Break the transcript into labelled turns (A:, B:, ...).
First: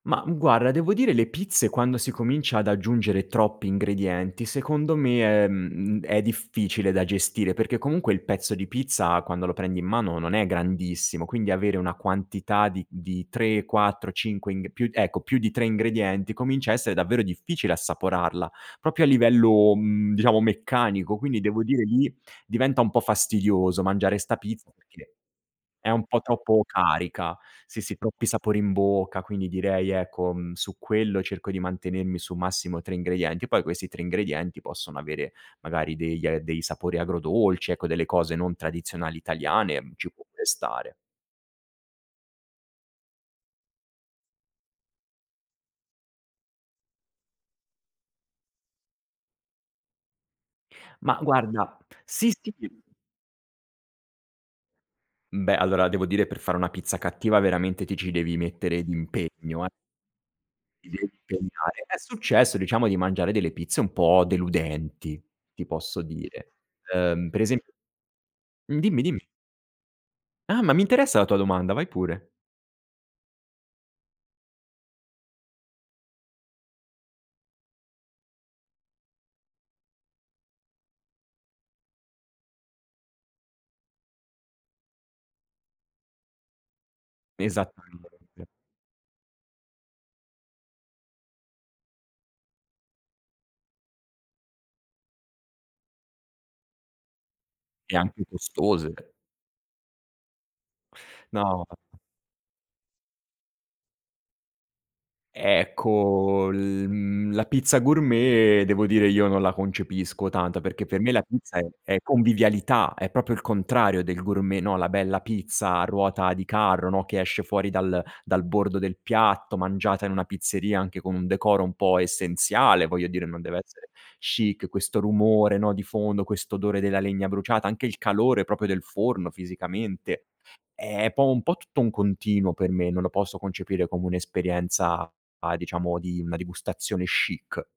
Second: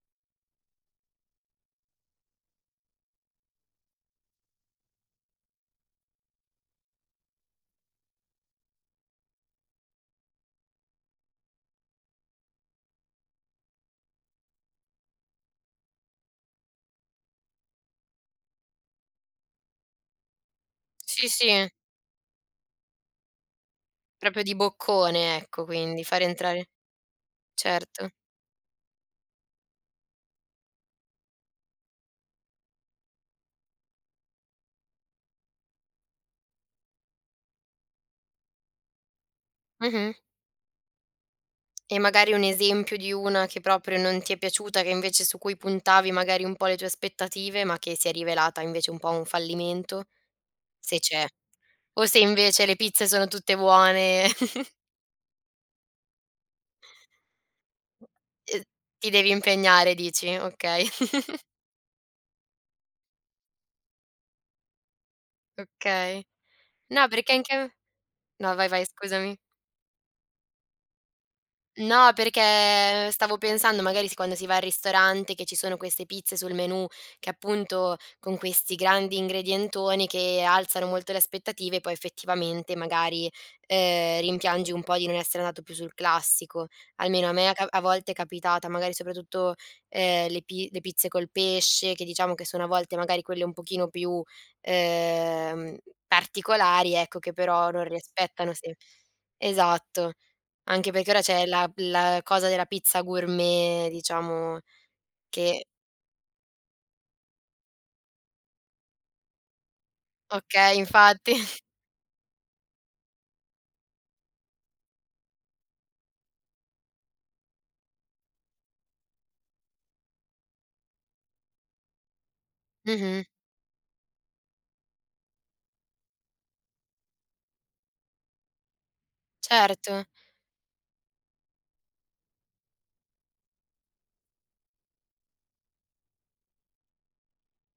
A: Mah guarda, devo dire, le pizze, quando si comincia ad aggiungere troppi ingredienti, secondo me è mhmm, è difficile da gestire perché, comunque, il pezzo di pizza, quando lo prendi in mano, non è grandissimo, quindi avere una quantità di di 3, 4, 5 ing più ecco, più di 3 ingredienti comincia a essere davvero difficile assaporarla, proprio a livello, mhmm, diciamo, meccanico.
B: Sì,
A: Quindi, devo
B: sì.
A: dire, lì diventa un po' fastidioso mangiare 'sta
B: Proprio di
A: pizza perché
B: boccone, ecco,
A: è
B: quindi,
A: un po'
B: fare
A: troppo
B: entrare
A: carica. Sì, sì,
B: certo.
A: troppi sapori in bocca, quindi direi, ecco, mhmm, su quello cerco di mantenermi su massimo 3 ingredienti. Poi, questi 3 ingredienti possono avere, magari, degli dei sapori agrodolci, ecco, delle cose non tradizionali italiane, mhmm, ci
B: Mh-mh.
A: può pure stare.
B: E, magari, un esempio di una che proprio non ti è piaciuta, che, invece su cui puntavi, magari, un po' le tue aspettative, ma che si è rivelata, invece, un po' un fallimento? Se
A: Mah,
B: c'è.
A: guarda
B: O se
A: sì, sì.
B: invece le pizze sono tutte buone?
A: Beh, allora, devo dire, per fare una pizza cattiva, veramente, ti ci devi
B: E
A: mettere
B: ti devi
A: d'impegno, eh.
B: impegnare dici, okay.
A: Ti devi impegnare. È successo, diciamo, di mangiare delle pizze un po' deludenti, ti posso
B: Okay.
A: dire.
B: No,
A: Ehm,
B: perché
A: per
B: anche a
A: esempio
B: no, vai,
A: mh,
B: vai,
A: dimmi, dimmi.
B: scusami.
A: Ah! Ma mi interessa la tua domanda, vai
B: No,
A: pure.
B: perché, stavo pensando, magari, si quando si va al ristorante, che ci sono queste pizze sul menù che, appunto con questi grandi ingredientoni, che alzano molto le aspettative, poi, effettivamente, magari, ehm, rimpiangi un po' di non essere andato più sul classico. Almeno a me è ca a
A: Esattamente.
B: volte è capitata, magari, soprattutto, ehm, le pi le pizze col pesce che, diciamo, che sono a volte, magari, quelle un pochino più, ehm, particolari, ecco, che però non
A: E anche
B: rispettano semp
A: costose.
B: esatto. Anche perché ora c'è
A: No.
B: la p
A: [unintelligible]
B: la cosa della pizza gourmet, diciamo, che
A: Ecco, l mhmm, la pizza gourmet, devo dire, io non la concepisco tanto,
B: Okay,
A: perché per me la
B: infatti.
A: pizza è è convivialità, è proprio il contrario del gourmet, no, la bella pizza a ruota di carro, no, che esce fuori dal dal bordo del piatto, mangiata in una pizzeria, anche con un decoro un po' essenziale, voglio
B: Mh-mh.
A: dire, non deve essere chic, questo rumore, no, di fondo, questo odore della legna bruciata, anche il calore proprio del forno,
B: Certo.
A: fisicamente, è po' un po' tutto un continuo per me, non lo posso concepire come un'esperienza a diciamo, di una degustazione chic.